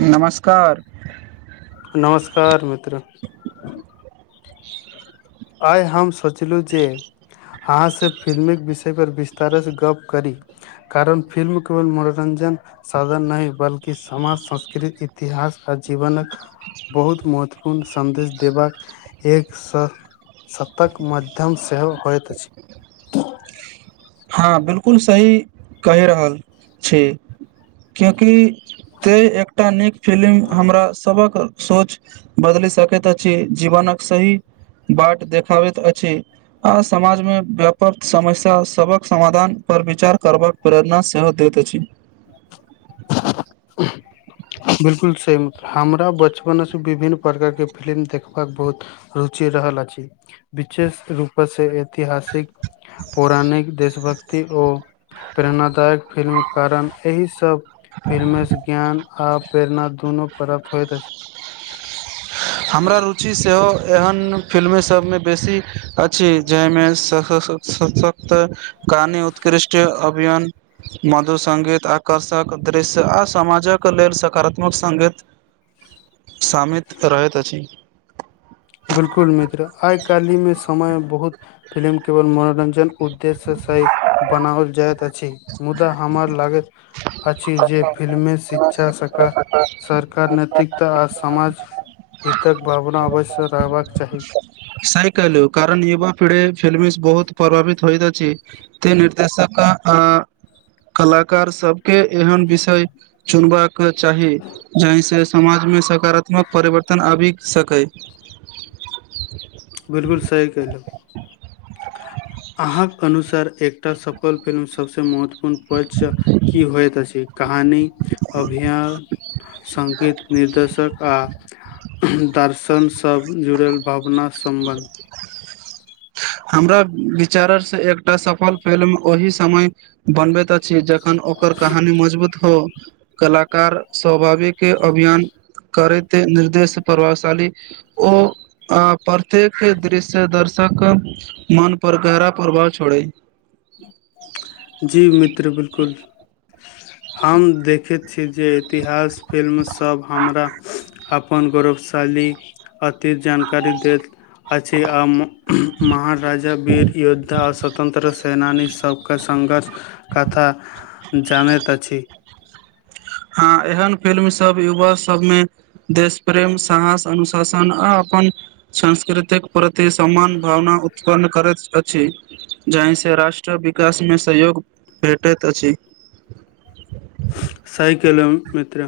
नमस्कार। नमस्कार मित्र। [inaudible] आइ हम सोचलहुँ जे। अहाँ से फिल्मीक विषय पर विस्तारसँ गप करी कारण फिल्म केवल मनोरञ्जन साधन नहि बल्कि समाज, संस्कृति, इतिहास आ जीवनक बहुत महत्वपूर्ण सन्देश देबाक एक स सतक माध्यम सेहो होइत अछि। हाँ बिलकुल सही कहि रहल छी कियोंकी तै एकटा नीक फिलिम हमरा सभक सोच बदलि सकैत अछि जीवनक सही बाट देखाबैत अछि आ समाजमे व्यापत समस्या सभक समाधानपर विचार करबाक प्रेरणा सेहो दैत अछि। उंह बिलकुल सेम हमरा बचपन से विभिन्न प्रकार के फिलिम देखबाक बहुत रुचि रहल अछि, विशेष रूप से एत तिहासिक, पौराणिक, देशभक्त ति ओ प्रेरणादायक फिल्म कारण एहि ई सब फिलमे से ज्ञान आ प्रेरणा दुनू प्राप्त होयइत अछि। हमरा रुचि सेहो एहन फिल्मे सभमे बेसी अछि जाहिमे स ह ह स ह तऽ कहानी, उत्कृष्ट अभियन, मधुसङ्गीत आ कर्षक दृश्य आ समाजके लेल सकारात्मक सङ्गीत शामित रहैत अछि। बिलकुल मित्र आई काल्हि मे समय बहुत फिल्म केवल मनोरंजन उद्देश्यसै बनाओल जाइत अछि मुदा हमर लागैत अछि जे फिल्ममे शिक्षा, सका सरकार नैतिकता आ समाज हितक भावना अवश्य रहबाक चाही। सही कहलु कारण युवा पीढ़ी फिलमी से बहुत प्रभावित होइत अछि। तै निर्देशक आ कलाकार सबके एहन विषय चुनबाक चाही जहि सें समाजमे सकारात्मक परिवर्तन आबि सकै। बिलकुल सही कहिलौं अहाँक अनुसार एकटा सफल फिल्म सभसँ महत्व पूर्ण पक्ष की होइत अछि कहानी, अभिया संगीत निर्देशक आ दर्शनसँ जुड़ल भावना सम्बन्ध हमरा विचारसँ एकटा सफल फिल्म ओहि समय बनबैत अछि ज खन ओकर कहानी मजबूत हो, कलाकार स्वभाविके अभियान करैत, निर्देश प्रभावशाली ओ प्रत्येक दृश्य दर्श सक मन पर गहरा प्रभाव छोड़ै जी मित्र बिलकुल हम देखैत छी जे इतिहास फिल्मसब हमरा अपन गौरवशाली अतित जानकारी देत अछि आ म महाराजा, वीर योद्धा आ स्वतन्त्र सेनानीसभके के संघर्ष कथा जानैत अछि हाँ एहन फिल्म सब युवा सबमे देश प्रेम, साहस, अनुशासन आ अपन संस्कृतिक प्रति सम्मान भावना उत्पन्न करैत अछि। जाहिसँ राष्ट्र विकासमे सहयोग भेटैत अछि। सही कहलौं मित्र,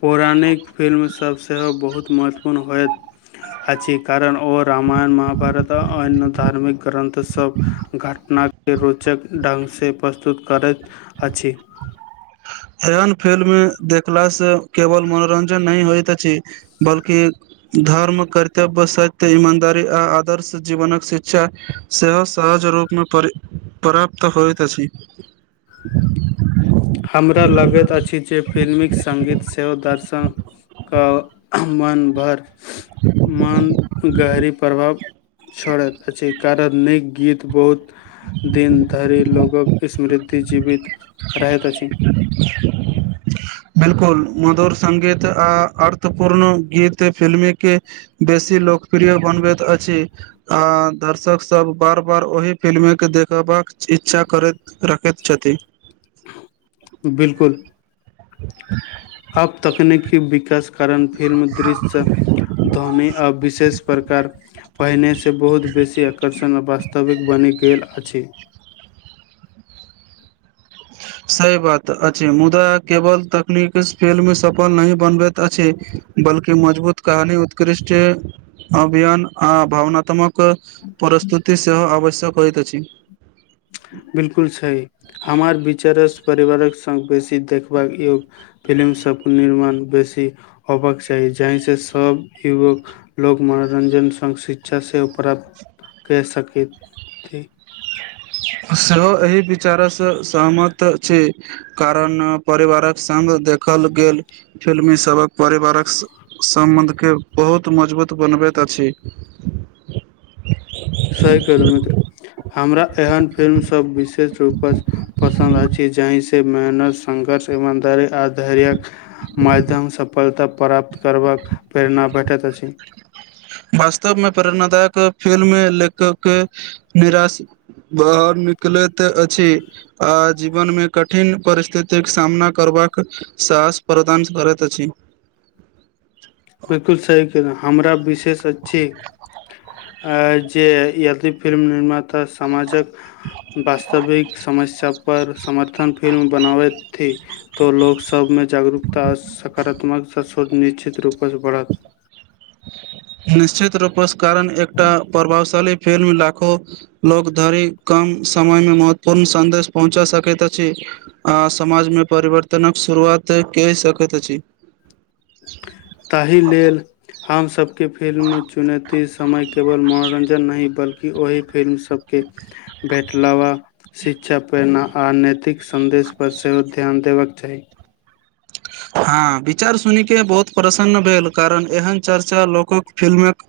पौराणिक फिल्म सभ सेहो बहुत महत्वपूर्ण होयत। अछि कारण ओ रामायण महाभारत आ अन्य धार्मिक ग्रन्थ सभ घटनाके रोचक ढंगसँ प्रस्तुत करैत अछि। एयन फिल्म देखलासँ केवल मनोरंजन नहि होइत छै बल्कि धर्म, कर्तव्य, सत्य, ईमानदारी आ आदर्श जीवनक शिक्षा सेहो सहज रूपमे पर प्राप्त होइत अछि। हमरा लगैत अछि जे फिल्मीक सङ्गीत सेहो दर्शनके मन भर मन पर गहरी प्रभाव छोड़ैत अछि कारण नीक गीत बहुत दिन धरि लोकक स्मृति जीवित रहैत अछि। बिलकुल, मधुर संगीत आ अर्थपूर्ण गीत फिल्मी के बेसी लोकप्रिय बनबैत अछि। आ दर्शक सब बार बार ओहि फिल्म के देखबाक इच्छा करैत रखैत छथि। बिल्कुल। [inaudible] आब तकनीकी विकास कारण फिल्म दृश्यसब ध्वनि आ विशेष प्रकार पहिनेसँ बहुत बेसी आकर्षण आ वास्तविक बनि गेल अछि। सही बात अछि, मुदा केवल तकनीक फिल्म के सफल नहि बनबैत अछि। बल्कि मजबूत कहानी उत्कृष्ट अभियान आ भावनात्मक प्रस्तुति सेहो आवश्यक होइत अछि। बिलकुल सही, हमार विचार सं परिवारक संग बेसी देखबाक योग्य फिलिम सबके निर्माण बेसी होबाक चाही जाहिसँ सब युवक लोक मनोरंजन संग शिक्षा सेहो प्राप्त कय सकैत छथि। सेहो एहि विचारसँ सहमत छी। कारण परिवारक संग देखल गेल फिल्मी सब। परिवारक सम्बन्धके बहुत मजबूत बनबैत अछि। सही कहलहुं मित्र, हमरा एहन फिल्मसभ विशेष रूपसँ पसन्द अछि जाहिसँ मेहनत संघर्ष एव धैर्य आ धैर्यक माध्यम सफलता प्राप्त करबाक प्रेरणा भेटैत अछि। वास्तव मे प्रेरणादायक फिल्म लेखक के निराश बाहर निकलैत अछि। आ जीवनमे कठिन परिस्थितिक सामना करबाक साहस प्रदान करैत अछि। बिलकुल सही कहलहुं, हमरा विशेष अछि। आ जे यादि फिल्म निर्माता समाजक वास्तविक समस्या पर समर्थन फिल्म बनाबैत थि त लोक सभमे जागरूकता आ सकारात्मक सोच निश्चित रूपसँ बढ़त। निश्चित रूपसँ कारण एकटा प्रभावशाली फिल्म लाखो लोक धरि कम समयमे महत्वपूर्ण सन्देश पहुँचा सकैत अछि। आ समाजमे परिवर्तनक शुरुआत कै सकैत अछि। ताहि लेल हमसब के फिल्म चुनैति समय केवल मनोरंजन नहि बल्कि ओहि फिल्म सभके भेटलवा। शिक्षा, प्रेरणा आ नैतिक सन्देशपर सेहो ध्यान देबाक चाही। हाॅं, विचार सुनि के बहुत प्रसन्न भेल कारण एहन चर्चा लोकोक फिल्मेक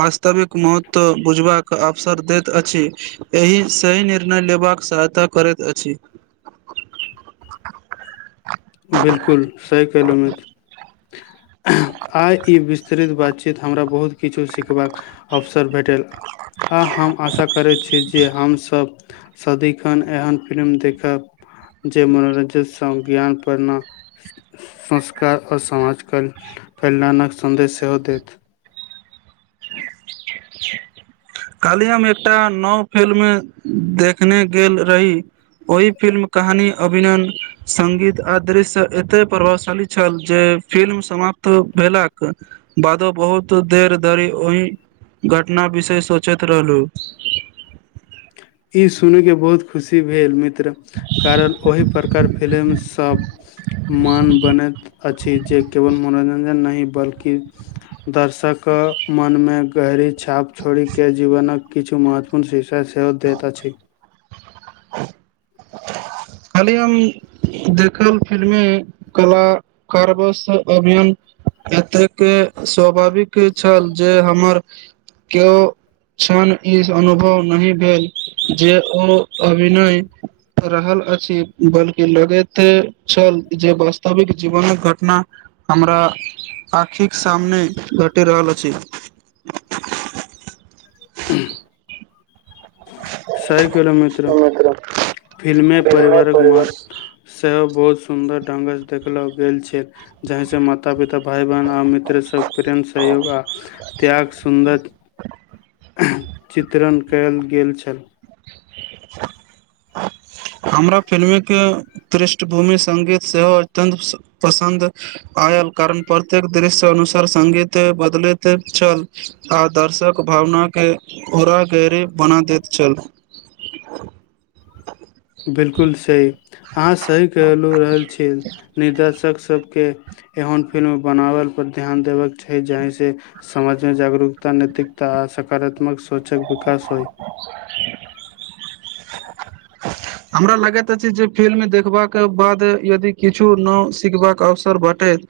वास्तविक महत्व बुझबाक अवसर दैत अछि। एहि सही निर्णय लेबाक सहायता करैत अछि। [inaudible] बिलकुल सही कहिलों मित्र। एंह आय ई विस्तृत बातचीत हमरा बहुत किछु सिखबाक अवसर भेटल आ हम आशा करैत छी जे हम सब सदिखन एहन फिल्म देखब जे मनोरंजन संग ज्ञान रना स संस्कार और समाज कल् कल्याणक सन्देश सेहो देत। [unintelligible] कल्हि हम एकटा नव फिल्म देखने गेल रही ओहि फिल्म कहानी, अभिनन, संगीत आ दृश्य एते प्रभावशाली छल जे फिल्म समाप्त भेलाक बादो बहुत देर धरि ओहि घटना विषय सोचैत रहलु। इ सुनि के बहुत खुशी भेल मित त्र कारण ओहि प्रकार फिल्म सब मान बनैत अछि जे केवल मनोरंजन नही बल्कि दर्शकऽ मन मे गहरी छाप छोड़ि के जीवनक किछ महत्वपूर्ण शिक्षा सेहो देत अछी। [inaudible] कल्ही हम देखल फिल्मी कलाकार बस अभियन एतेक स्वाभाविक छल जे हमर केओ छण ई अनुभव नही भेल जे ओ अभिनय रहल अ छी बल्कि लगैत छल जे वास्तविक जीवनक घटना हमरा आँखिक सामने घटि रहल अछि। उंह सही कहलौ मित्र फिल्म मे परिवारक महत्व सेहो बहुत सुंदर ढंग स देखलो गेल छै जाहि सें माता, पिता, भाय, बहिन आ मित्र सभ प्रेम, सहयोग आ त्याग सुन्दर चित्रण कयल गेल छल। [inaudible] हमरा फिल्मे के पृष्ठभूमि संगीत सेहो अत्यन्त पसंन्द आयल कारण प्रत्येक दृश्य अनुसार संगीत बदलैत छल। आ दर्शक भावना के ओरा करीब बना दैत छल। बिल्कुल सही आहाँ सही कहलु रहल छीयै निर्देशक सब के एहन फिल्म बनाबल पर ध्यान देबक छै जाहिं से समाज में जागरूकता, नैतिकता आ सकारात्मक सोचक विकास होई [unintelligible] हमरा लगैत अछि जे फिल्म देखबाक बाद यदि किछु नव सिखबाक अवसर भेटैत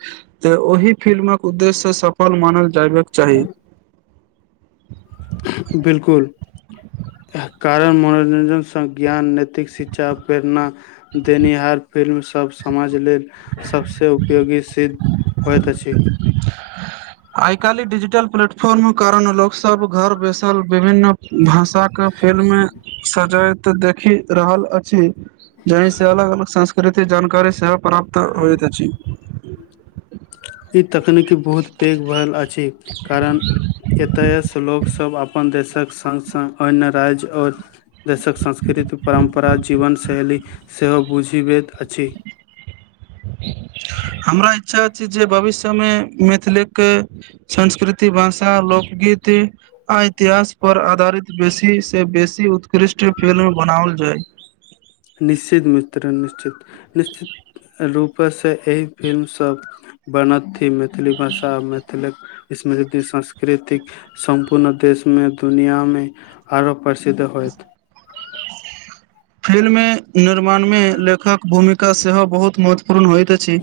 त ओहि फिल्मक उद्देश्य सफल मानल जयबाक चाही। बिल्कुल। यैह कारण मनोरंजन सं ज्ञान, नैतिक शिक्षा, प्रेरणा देनिहार फिल्म सब सं समाज लेल सब सं उपयोगी सिद्ध होइत अछि। आइ काल्हि डिजिटल प्लेटफॉर्म कारण लोक सब घर बैसल विभिन्न भाषा के फिल्म सजीव देखि रहल अछि। जाहि सं अलग -अलग संस्कृतिक जानकारी सेहो प्राप्त होइत अछि। इ तकनीकी बहुत पैघ भेल अछि कारण एतय स लोक सब अपन देशक संग - संग अन्य राज्य और देशक संस्कृति, परम्परा, जीवन शैली सेहो बुझि पबैत अछि। हमरा इच्छा अछि जे भविष्य मे मैथिली के संस्कृति, भाषा, लोक गीत आ इतिहास पर आधारित बेसी से बेसी उत्कृष्ट फिल्म बनाओल जाय। निश्चित मित्र निश्चित, निश्चित रूपसँ एहि फिल्म सब बनावथि, मैथिली भाषा, मैथिल स्मृति, सांस्कृतिक सम्पूर्ण देशमे, दुनिया मे आरो प्रसिद्ध होयत। फिल्म निर्माण मे लेखक भूमिका सेहो बहुत महत्व पूर्ण होइत अछि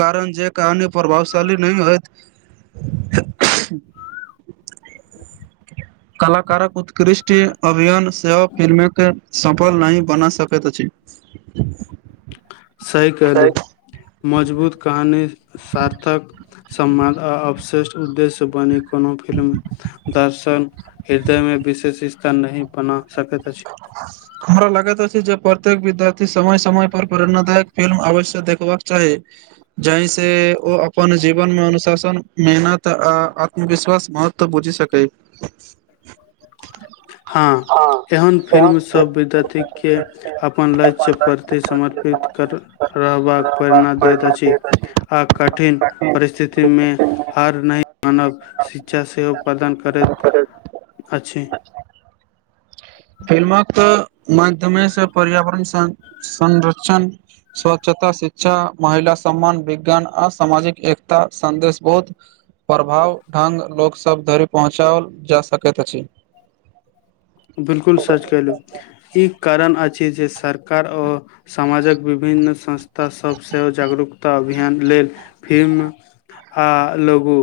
कारण जे कहानी प्रभावशाली नहि होयत। कलाकारक उत्कृष्ट। अभियान सेहो फिल्मके सफल नहि बना सकैत अछि। सही कहलहुं। मजबूत कहानी, सार्थक सम्वाद आ अवशेष्ट उद्देश्य बनी कोनो फिल्म दर्शन, हृदय मे विशेष स्थान नहि बना सकैत अछि। हमरा लगैत अछि जे प्रत्येक विद्यार्थी के समय समय पर प्रेरणादायक फिल्म अवश्य देखबाक चाही। जाहि से ओ अपन जीवन मे अनुशासन मेहनत आ आत्मविश्वास महत्व बुझि सकै। हँ, एहन फिल्म सब विद्यार्थी के अपन लक्ष्यक प्रति समर्पित कर रहबाक प्रेरणा दैत अछि। आ कठिन परिस्थिति मे हार नहि मानब शिक्षा सेहो प्रदान करैत अछि। फिल्मक माध्यमेसँ पर्यावरण संरक्षण स्वच्छता, शिक्षा, महिला सम्मान, विज्ञान आ सामाजिक एकता सन्देश बहुत प्रभाव ढंग लोकसभ धरि पहुँचाओल जा सकैत अछि। बिलकुल सच कहलहुँ, ई कारण अछि जे सरकार ओ समाजक विभिन्न संस्था सभ सेहो जागरूकता अभियान लेल फिल्म आ लगु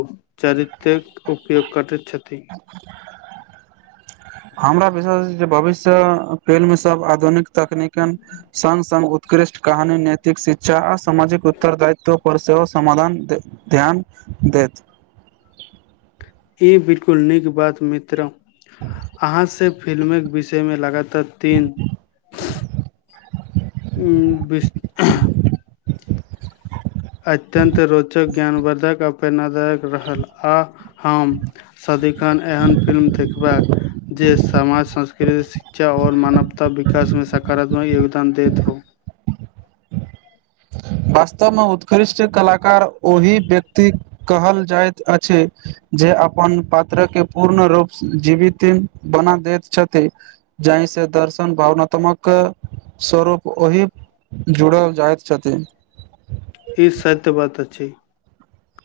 चरित्रक उपयोग करैत छथि। [inaudible] हमरा विश्वास अछि जे भविष्य फिल्म सब आधुनिक तकनीक संग संग उत्कृष्ट कहानी, नैतिक शिक्षा आ सामाजिक उत्तरदायित्व पर सेहो समाधान ध्यान देत। ई बिल्कुल नीक बात मित्र अहाँ से फिल्मक विष य मे लगातार तीन बिस अत्यन्त रोचक, ज्ञानवर्द्धक आ प्रेरणादायक रहल आ हम सदिखन एहन फिल्म देखबाक जे स समाज, संस्कृति, शिक्षा आओर मानवता विकासमे सकारात्मक योगदान देत हो वास्तवमे उत्कृष्ट कलाकार ओहि व्यक्ति कहल जाइत अछि जे अपन पात्रके पूर्ण रूपसँ जीविति बना दैत छथि। जाहि से दर्शन भावनात्मक स्वरूप ओहि जुड़ल जाइत छथि। ई सत्य बात अछि।